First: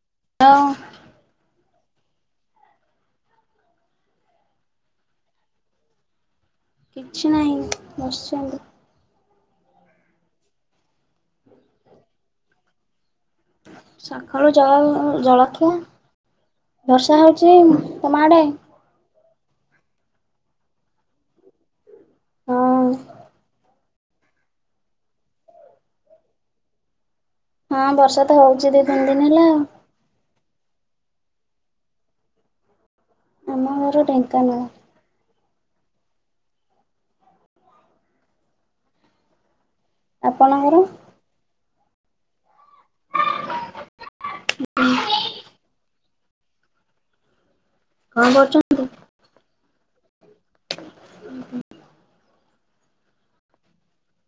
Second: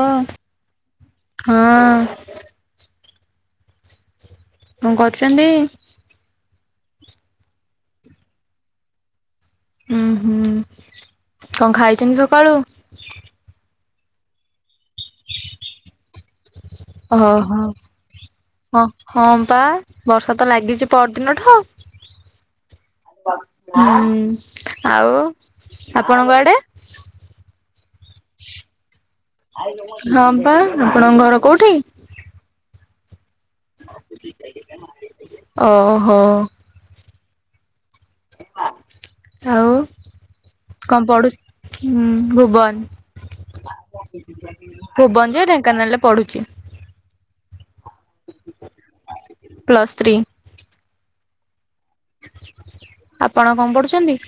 Of ହ୍ୟାଁ ହଁ। କଣ କରୁଛନ୍ତି? କିଛି ନାହିଁ ବସିଛନ୍ତି ହୁଁ ହ କଣ ଖାଇଛନ୍ତି ସକାଳୁ? ସକାଳୁ ଜଳଖିଆ ବର୍ଷା ଓହୋ ହେଉଛି ତମ ଆଡ଼େ? ହଁ ହଁ ବା ବର୍ଷା ତ ଲାଗିଛି ପରଦିନ ଠୁ ହଁ ହୁଁ ଆଉ ଆପଣଙ୍କଆଡେ ହଁ ବର୍ଷା ତ ହଉଛି ଦି ତିନି ଦିନ ହେଲା ଆଉ। ହଁ ବା ଆପଣଙ୍କ ଘର କୋଉଠି ଆମ ଘର ଢେଙ୍କାନାଳ ହଁ ଓହୋ ଆଉ ଆପଣଙ୍କର। କଣ ପଢୁ ଉଁ ଭୁବନ ଭୁବନ ଯେ ଢେଙ୍କାନାଳରେ ପଢୁଛି। କଣ ପ୍ଲସ୍ ଥ୍ରୀ। ହ ହ [inaudible] ଆପଣ କଣ ପଢୁଛନ୍ତି।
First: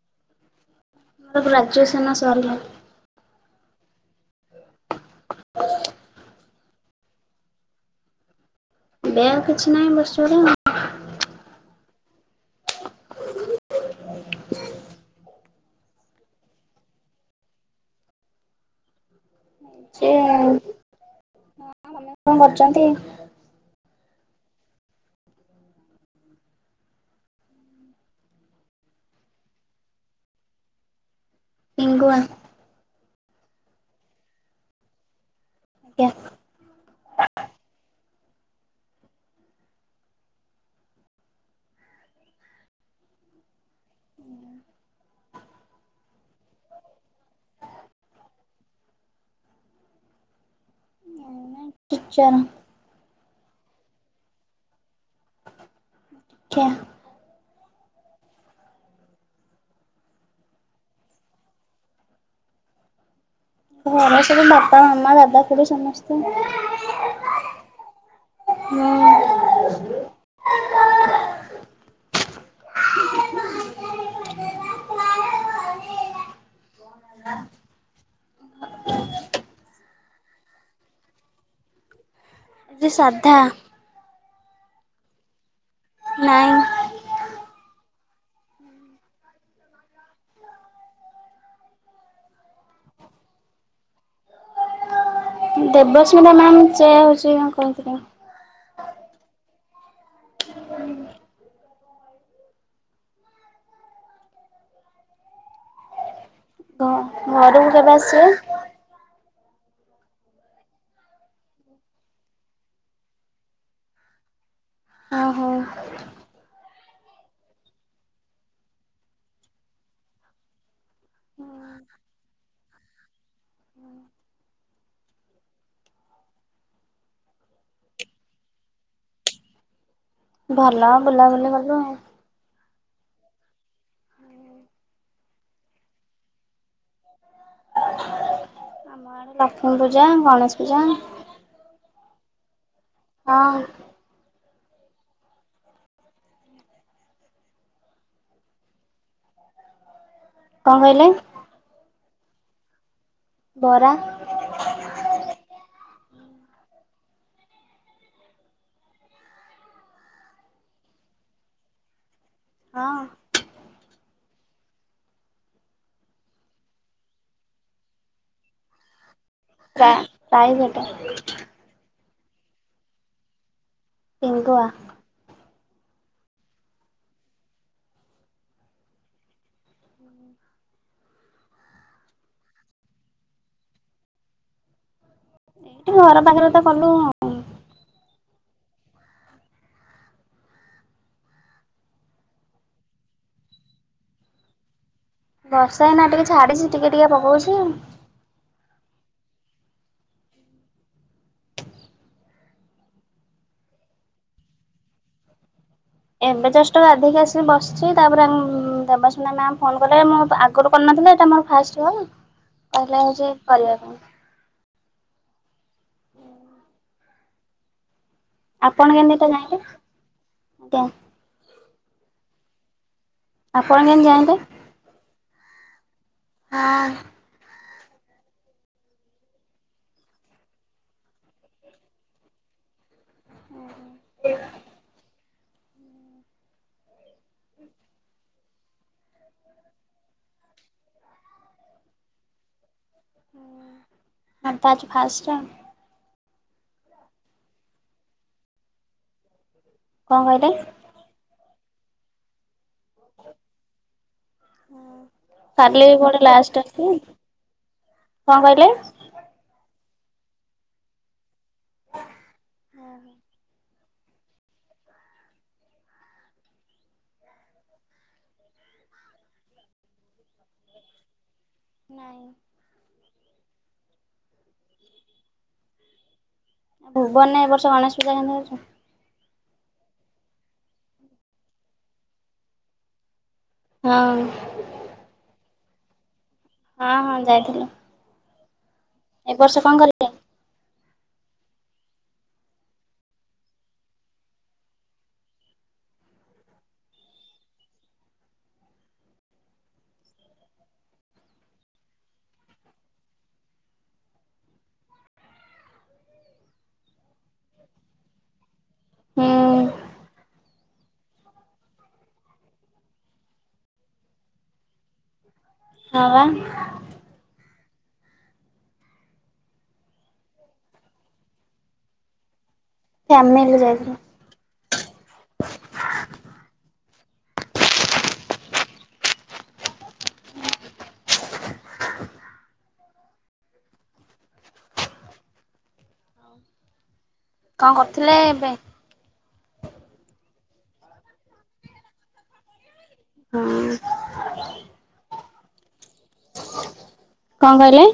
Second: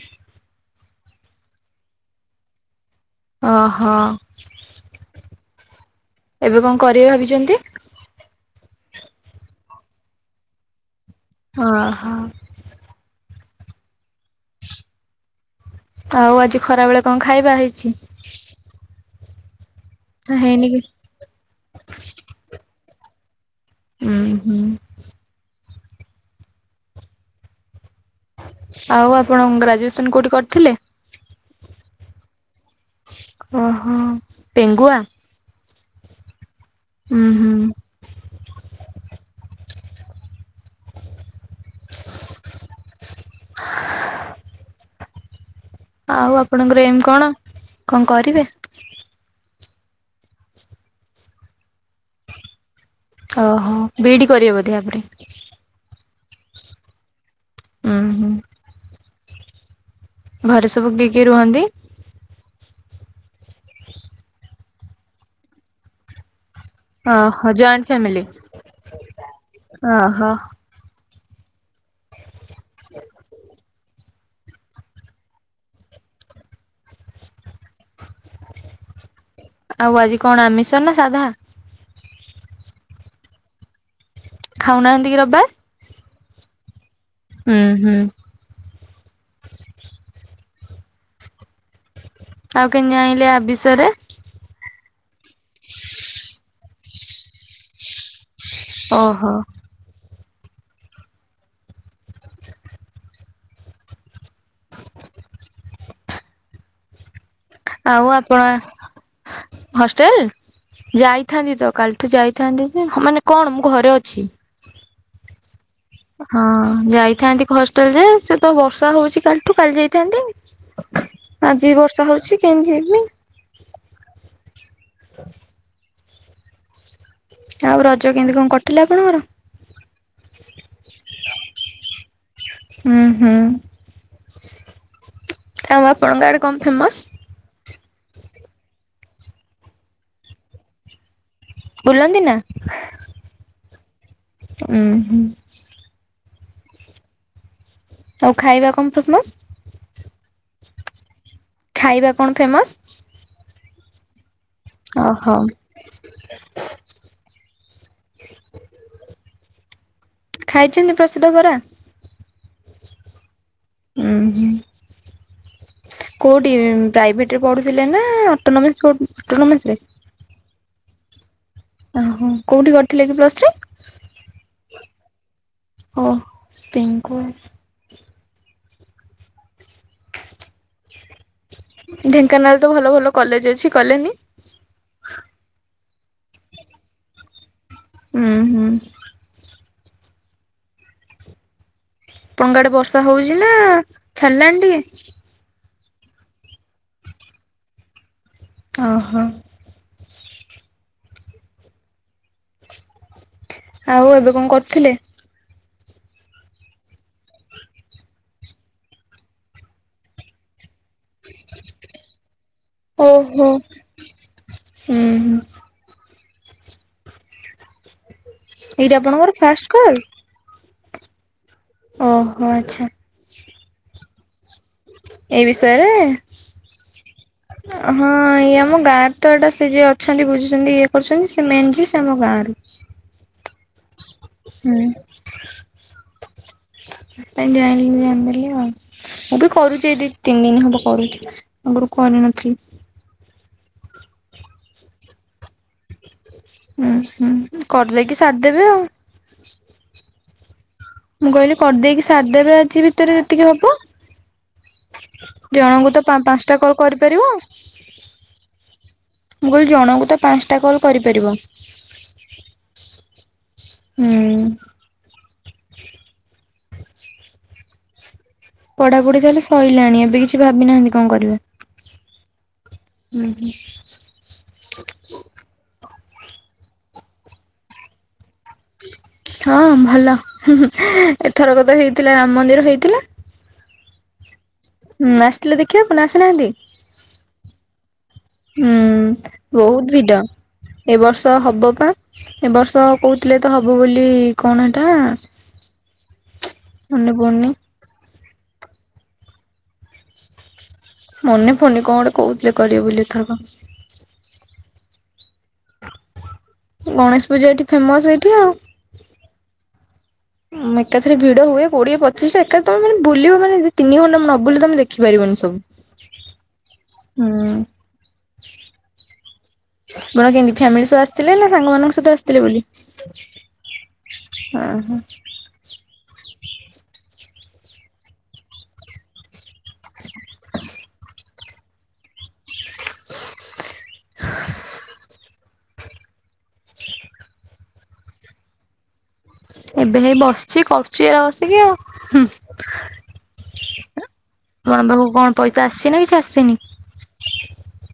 ମୋର ଗ୍ରାଡ଼୍ୟୁଏସନ୍ ସାରିଲ। ଓହୋ। [unintelligible] ଏବେ କଣ କରିବେ ଭାବିଛନ୍ତି। ବ୍ୟାଗ କିଛି ନାହିଁ ବସରେ ଆଉ [unintelligible] ଓଁ ହୋ। ଆଉ ଆଜି ଖରା ବେଳେ କଣ ଖାଇବା ହେଇଛି। ସେ [inaudible] ହେଇନି କି। କଣ କରୁଛନ୍ତି। ହୁଁ ହୁଁ [inaudible] ଆଉ ଆପଣ ଗ୍ରାଜୁଏସନ୍ କୋଉଠି କରିଥିଲେ। ପିଙ୍ଗୁଆ। ଓ ହୋ ପେଙ୍ଗୁଆ। ଆଜ୍ଞା। ହୁଁ ହୁଁ। [unintelligible] ଆଉ ଆପଣଙ୍କର ଏମ୍ କଣ କଣ କରିବେ। ଟିଚର। ଓହୋ ବିଇଡି କରିବେ ବଧେ ଆପରେ। ଆଚ୍ା [inaudible] ହୁଁ ହୁଁ। ଘରେ ସବୁ କିଏ କିଏ ରୁହନ୍ତି। ହମ ସୁ ବାପା ମାାମମା ଦାଦା କୁେ ସମସ୍ତ [unintelligible] ଓହୋ ଜଏଣ୍ଟ ଫ୍ୟାମିଲ ଓହୋ। ହ [inaudible] ଆଉ ଆଜି କଣ ଆମିଷ ନା ସାଧା। ସାଧା। ଖାଉନାହାନ୍ତି କି ରବିବାର। ନାଇଁ। ହୁଁ ହୁଁ। ଆଉ କେନ୍ ଜାଇଁଲେ ଆବିଷରେ। ଦେବସ୍ମିତା ମ୍ୟାମ୍ ସେ ହେଉଛି ଓହୋ। [unintelligible] ଘ ଘରୁ ଆଉ [unintelligible] ହଷ୍ଟେଲ। ଯାଇଥାନ୍ତି ତ କାଲିଠୁ ଯାଇଥାନ୍ତି ଯେ ମାନେ କଣ? ମୁଁ ଘରେ ଅଛି। ଓ ହୋ ହଁ ଯାଇଥାନ୍ତି ଘଷ୍ଟେଲ ଯେ ସେ ତ ବର୍ଷା ହଉଛି କାଲିଠୁ କାଲି ଯାଇଥାନ୍ତି। ଆଜି ବର୍ଷା ହେଉଛି କେମିତି ଯିମି। ହୁଁ ଆଉ ରଜ କେମିତି କଣ କଟିଲା ଆପଣଙ୍କର? ଭଲ ବୁଲାବୁଲି କଲୁ ଆଉ। ଉଁ ହୁଁ। ଆଉ ଆପଣଙ୍କ ଆଡ଼େ କଣ ଫେମସ୍? ଆମ ଆଡେ ଲକ୍ଷ୍ମୀ ପୂଜା ଗଣେଶ ପୂଜା। ବୁଲନ୍ତି ନା। ହଁ। ଉଁ ହୁଁ। ଆଉ ଖାଇବା କଣ? [unintelligible] କଣ କହିଲେ? ଖାଇବା କଣ ଫେମସ୍? ବରା ଅ ହ [inaudible] ଖାଇଛନ୍ତି ପ୍ରସିଦ୍ଧ ବରା? ହଁ। ଉଁ ହୁଁ। କେଉଁଠି ପ୍ରାଇଭେଟ୍ ରେ ପଢ଼ୁଥିଲେ ନା? ଅଟୋନୋମିସ୍ ପ୍ରା ପ୍ରାଇଭେଟ୍। ଓ ହୋ କୋଉଠି କରିଥିଲେ କି ପ୍ଲସ୍ ଥ୍ରୀ? ଲିଙ୍ଗୁଆ ଓ ହୋ ପିଙ୍ଗୁ [inaudible] ଢେଙ୍କାନାଳ ତ ଭଲ ଭଲ କଲେଜ ଅଛି କଲେନି? ଏଇଠି ଘର ପାଖରେ ତ କଲୁ ଆଉ। ଉଁ ହୁଁ। ଣଙ୍କ ଆଡେ ବର୍ଷା ହୋଉଛି ନା ଛାଡିଲାଣି ଟିକେ? ବର୍ଷା ଏଇନା ଟିକେ ଛାଡିଚି ଟିକେ ଟିକେ ପକଉଛି ଆଉ। ଅ ହୋ ଆଉ ଏବେ କଣ କରୁଥିଲେ? ଏବେ ଜଷ୍ଟ ଗାଧେଇକି ଆସିକି ବସିଛି ‌ ତା ପରେ ଉଁ ଦେବସ୍ମିତା ମାମ୍ ଫୋନ୍ କଲେ ମୁଁ ପା ଆଗରୁ କରିନଥିଲି ଏଇଟା ମୋ ଫାଷ୍ଟ କଲ୍? କହିଲେ ଉଁ ହଉଛି ହୁଁ କରିବା ପାଇଁ ହୁଁ ଉଁ [unintelligible] ଆପଣ କେମିତି ଆପଣଙ୍କର ଏଇଟା ଫାଷ୍ଟ ଜାଣିଲେ। ଓ ହୋ ଆଚ୍ଛା। ଆପଣ କେମିତି ଜାଇଁଲେ? ଏ ବିଷୟରେ ହଁ। [inaudible] ହଁ ଇଏ ଆମ ଗାଁ ରେ ତ ଏଇଟା ସେ ଯିଏ ଅଛନ୍ତି। ବୁଝୁଛନ୍ତି ଇଏ କରୁଛନ୍ତି ସେ ମେମ୍ ଯିଏ ସିଏ ଆମ ଗାଁ ରୁ। ଉଁ ସେଥିପାଇଁ ଜାଣିଲି ଜାଣି ଦେଲି ଆଉ। ମୁଁ ବି କରୁଛି ଏ ଦି ତିନି ଦିନ ହବ କରୁଛି ଆଗରୁ କରିନଥିଲି। ଆମେ ତ ଆଜି ଫାଷ୍ଟ ଆଉ। ଉଁ ହୁଁ କରିଲେଇକି ସାରିଦେବେ ଆଉ। କଣ କହିଲେ? ମୁଁ କହିଲି କରିଦେଇକି ସାରିଦେବେ ଆଜି ଭିତରେ ଯେତିକି ହବ। କାଲି ଜଣଙ୍କୁ ତ ପା ଗୋଟେ ଲାଷ୍ଟ ପାଞ୍ଚଟା କଲ ଅଛି। କରିପାରିବ। କଣ କହିଲେ? ମୁଁ କହିଲି ଜଣଙ୍କୁ ତ ପାଞ୍ଚଟା କଲ୍ କରିପାରିବ। ଉଁ ହୁଁ। ହୁଁ। ପଢ଼ାପଢ଼ି ତାହେଲେ ସଇଲାଣି ଏବେ କିଛି ଭାବି ନାହାନ୍ତି କଣ କରିବେ? ନାଇଁ। ଉଁ ହୁଁ। ଭୁବନେ ଏ ବର୍ଷ ଗଣେଶ ପୂଜା କେମିତି ଅଛୁ। ହଁ ଭଲ ହୁଁ ହୁଁ ଏଥରକ ତ ହେଇଥିଲା ରାମ ମନ୍ଦିର ହେଇଥିଲା। ହଁ। ହୁଁ ଆସିଥିଲେ ଦେଖିବାକୁ ନା ଆସିନାହାଁନ୍ତି? ହଁ ହଁ ଯାଇଥିଲୁ। ହୁଁ ଏ ବର୍ଷ କଣ ବହୁତ କଲେ? ଭିଡ ଏ ବର୍ଷ ହବ ବା। ଏ ବର୍ଷ କହୁଥିଲେ ତ ହବ ବୋଲି କଣ ସେଟା? ମନେ ପଡୁନି। ମନେ ପଡୁନି କଣ ଗୋଟେ କହୁଥିଲେ କରିବେ ବୋଲି ଏଥରକ। ଗଣେଶ ପୂଜା ଏଇଠି ଫେମସ ଏଇଠି ଆଉ। ହୁଁ ଉଁ ଏକାଥରେ ଭିଡ ହୁଏ କୋଡିଏ ପଚିଶଟା ଏକାଥମୋନେ ବୁଲିବ ମାନେ ତିନି ଘଣ୍ଟା ନ ବୁଲିଲେ ତମେ ଦେଖିପାରିବନି ସବୁ। ହଁ ବା। ହୁଁ। ଆପଣ କେମିତି ଫ୍ୟାମିଲି ସହ ଆସିଥିଲେ ନା ସାଙ୍ଗମାନଙ୍କ ସହିତ ଆସିଥିଲେ ବୋଲି। ଫ୍ୟାମିଲି ଯାଇଥିଲେ। ଓ ହୋ। [inaudible] [inaudible] କଣ କରୁଥିଲେ ଏବେ? ଏବେ ହେଇ ବସିଛି କରୁଚି ଆଉ ବସିକି ଆଉ ହୁଁ। ଅଁ ତମ ପାଖକୁ କଣ ପଇସା ଆସିଚି ନା କିଛି ଆସିନି? କଣ କହିଲେ?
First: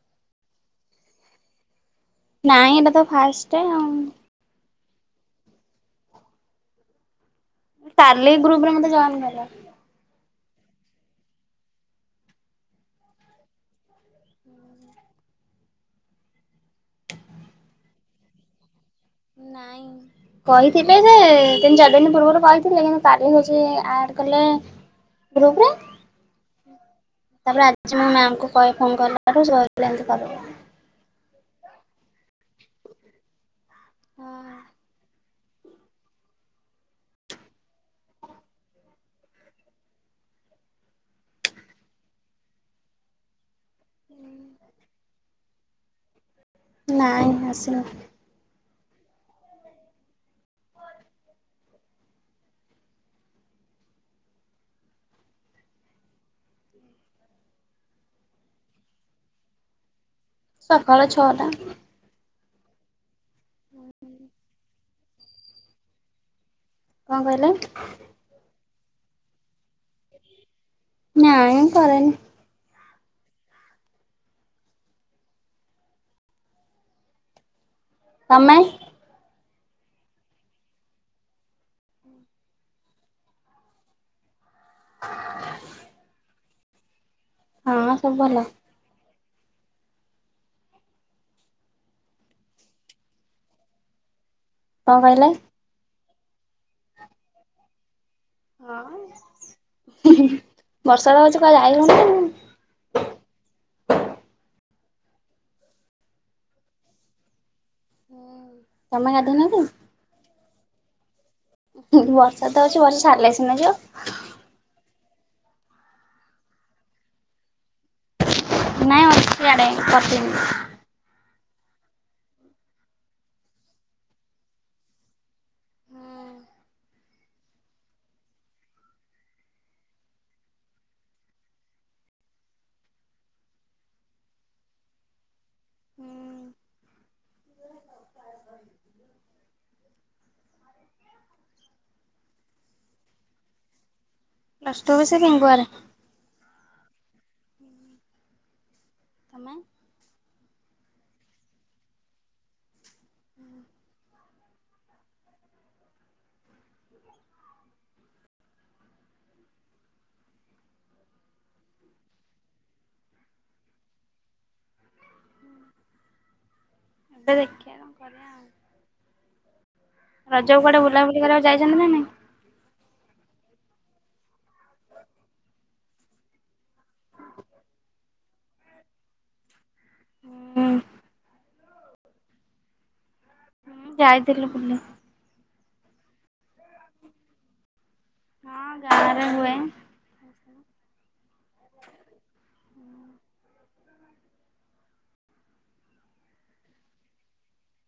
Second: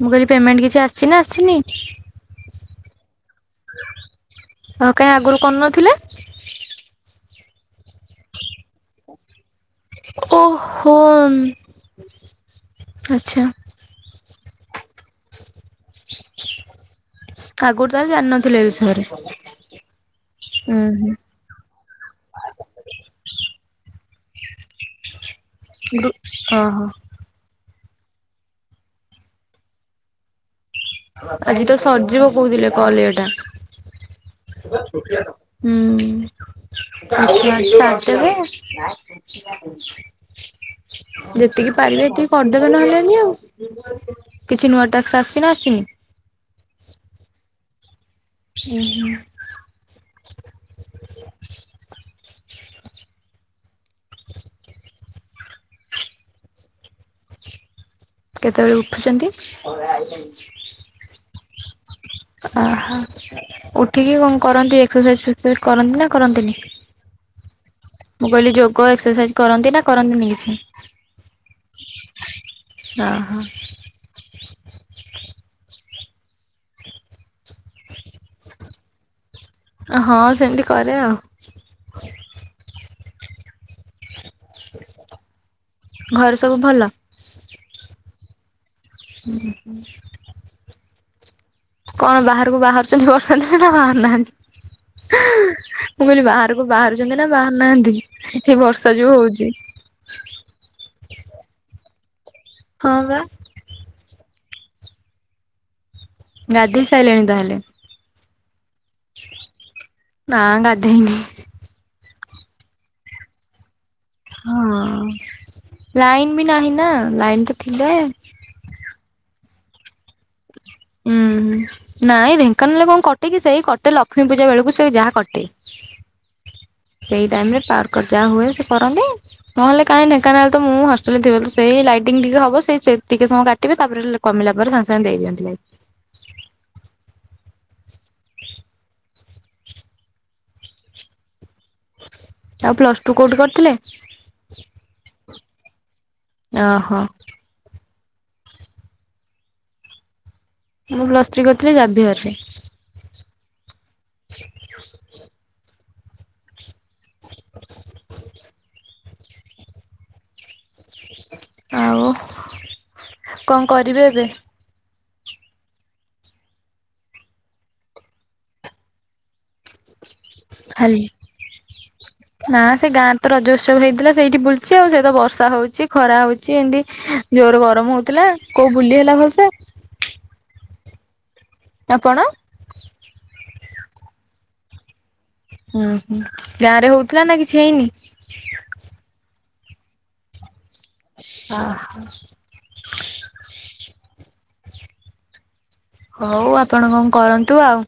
ମୁଁ କହିଲି ପେମେଣ୍ଟ କିଛି ଆସିଛି ନା ଆସିନି? ନାଇଁ ଏଇଟା ତ ଫାଷ୍ଟ। ଆଉ। ହଁ କାଇଁ ଆଗରୁ କରୁ ନଥିଲେ? କାଲି ଗ୍ରୁପରେ ମତେ ଜଏନ୍ କଲେ। ଓ ହୋ ଆଚ୍ଛା। [inaudible] ଆଗରୁ ତାହେଲେ ଜାଣିନଥିଲେ ଏ ବିଷୟରେ? ନାଇଁ ଉଁ କହିଥିଲେ ଯେ ତିନି ଚାରିଦିନ ପୂର୍ବରୁ କହିଥିଲେ କିନ୍ତୁ କାଲି ହଉଛି ଆଡ କଲେ ଗ୍ରୁପ ଓହୋ। ତାପରେ ଆଜି ମୁଁ ମ୍ୟାମ୍ କହି ଫୋନ୍ କଲାଠାରୁ ସେ [unintelligible] ଏମତି କଲେ। ଆଜି ତ ସରିଯିବ କହୁଥିଲେ ଏ କଲ୍ ଇଏଟା। ହୁଁ ଆଛା [inaudible] ଯେତିକି ପାରିବେ ଏତିକି କରିଦେବେ ନହେଲେଣିି ଆଉ। କିଛି ନୂଆ ଟ୍ୟାକ୍ସ ଆସିଛି ନା ଆସିନି। ନାଇଁ ଆସିନି। ଉଁ ହୁଁ। ସେ କେତେବେଳେ ଉଠୁଛନ୍ତି? ସକାଳ ଛଅ ଟା। ଆ ହା। ଉଠିକି କଣ କରନ୍ତି ଏକ ଏକ୍ସରସାଇଜ୍ ଫେକ୍ସରସାଇଜ କରନ୍ତି ନା କରନ୍ତିନି? କଣ କହିଲେ? ମୁଁ କହିଲି ଯୋଗ ଏକ୍ସରସାଇଜ କରନ୍ତି ନା କରନ୍ତିନି କିଛି। ନାଇ କରେନି। ହଁ ହଁ। ତମେ? ହଁ ସେମିତି କରେ ଆଉ ଘର ସବୁ ଭଲ। ହଁ ସବୁ ଭଲ। ହୁଁ ହୁଁ। କଣ ବାହାରକୁ ବାହାରୁଛନ୍ତି ବର୍ଷାଦିନରେ ନା ବାହାରୁ ନାହାନ୍ତି। କଣ କହିଲେ? ମୁଁ କହିଲି ବାହାରକୁ ବାହାରୁଛନ୍ତି ନା ବାହାରୁ ନାହାନ୍ତି। ଏଇ ବର୍ଷା ଯୋଉ ହଉଛି? ହଁ ବର୍ଷା ହଉଛି କୁଆଡେ ଯାଇ ହଉନି। ହଁ ବା। ଗାଧେଇ ସାଇଲେଣି ତାହେଲେ। ତମେ ଗାଧେଇ ନ କି? ନା ଗାଧେଇନି। ବର୍ଷା ତ ହଉଛି ବର୍ଷା ସାରିଲେ ସିନା ଯିବ। ହଁ। ଲାଇନ ବି ନାହିଁ ନା ଲାଇନ ତ ଥିଲେ। ନାଇଁ ଅଛି ଇଆଡ଼େ [inaudible] ମୁଁ। ଉଁ ହୁଁ। ନାଇଁ ଢେଙ୍କାନାଳ କଣ କଟେ କିି ସେଇ କଟେ ଲକ୍ଷ୍ମୀ ପୂଜା ବେଳକୁ ସେ ଯାହା କଟେ। ହୁଁ। ସେଇ ଟାଇମରେ ପାର୍କର୍ ଯାହା ହୁଏ ସେ କରନ୍ତି। ନହେଲେ କାହିଁ ଢେଙ୍କାନାଳ ତ ମୁଁ ହଷ୍ଟେଲରେ ଥିବ ତ ସେଇ ଲାଇଟିଙ୍ଗ ଟିକେ ହବ ସେଇ ସେ ଟିକେ ସମୟ କାଟିବେ ତାପରେ କମିଲା ପରେ ସାଙ୍ଗେସାଙ୍ଗେ ଦେଇଦିଅନ୍ତି ଲାଇଟ। ହୁଁ। [inaudible] ଆଉ ପ୍ଲସ୍ ଟୁ କଉଠି କରିଥିଲେ? ପ୍ଲସ ଟୁ ବି ସେହି ଗୋଆରେ। ଅଁ ହଁ। ତମେ? ମୁଁ ପ୍ଲସ୍ ଥ୍ରୀ କରିଥିଲି ଜାଭିୟରରେ। ହୁଁ। [inaudible] [inaudible] ଆଉ କଣ କରିବେ ଏବେ? ଏବେ ଦେଖିବା କଣ କରିବା ଆଉ? ରଜକୁ କୁଆଡେ ଖାଲି ବୁଲାବୁଲି କରିବାକୁ ଯାଇଛନ୍ତି ନା ନାଇଁ। ନା ସେ ଗାଁରେ ତ ରଜ ଉତ୍ସବ ହେଇଥିଲା ସେଇଠି ବୁଲୁଛି ଆଉ ସେତ ବର୍ଷା ହଉଛି ଖରା ହଉଛି ଏମତି ଜୋର ଗରମ ହଉଥିଲା। କୋଉ ବୁଲି ହେଲା ଭଲସେ? ହୁମ। ଆପଣ? ହଁ ଯାଇଥିଲି ବୁଲି। ଉଁ ହୁ ଗାଁ ରେ ହଉଥିଲା ନା କିଛି ହେଇନି? ହଁ ଗାଁ ରେ ହୁଏ। ହ ହ। ହଉ ଆପଣ କଣ କରନ୍ତୁ ଆଉ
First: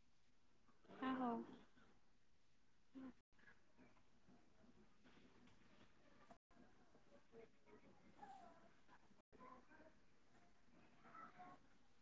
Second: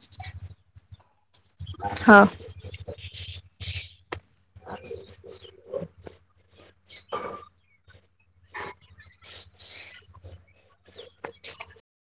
ହଉ। [unintelligible]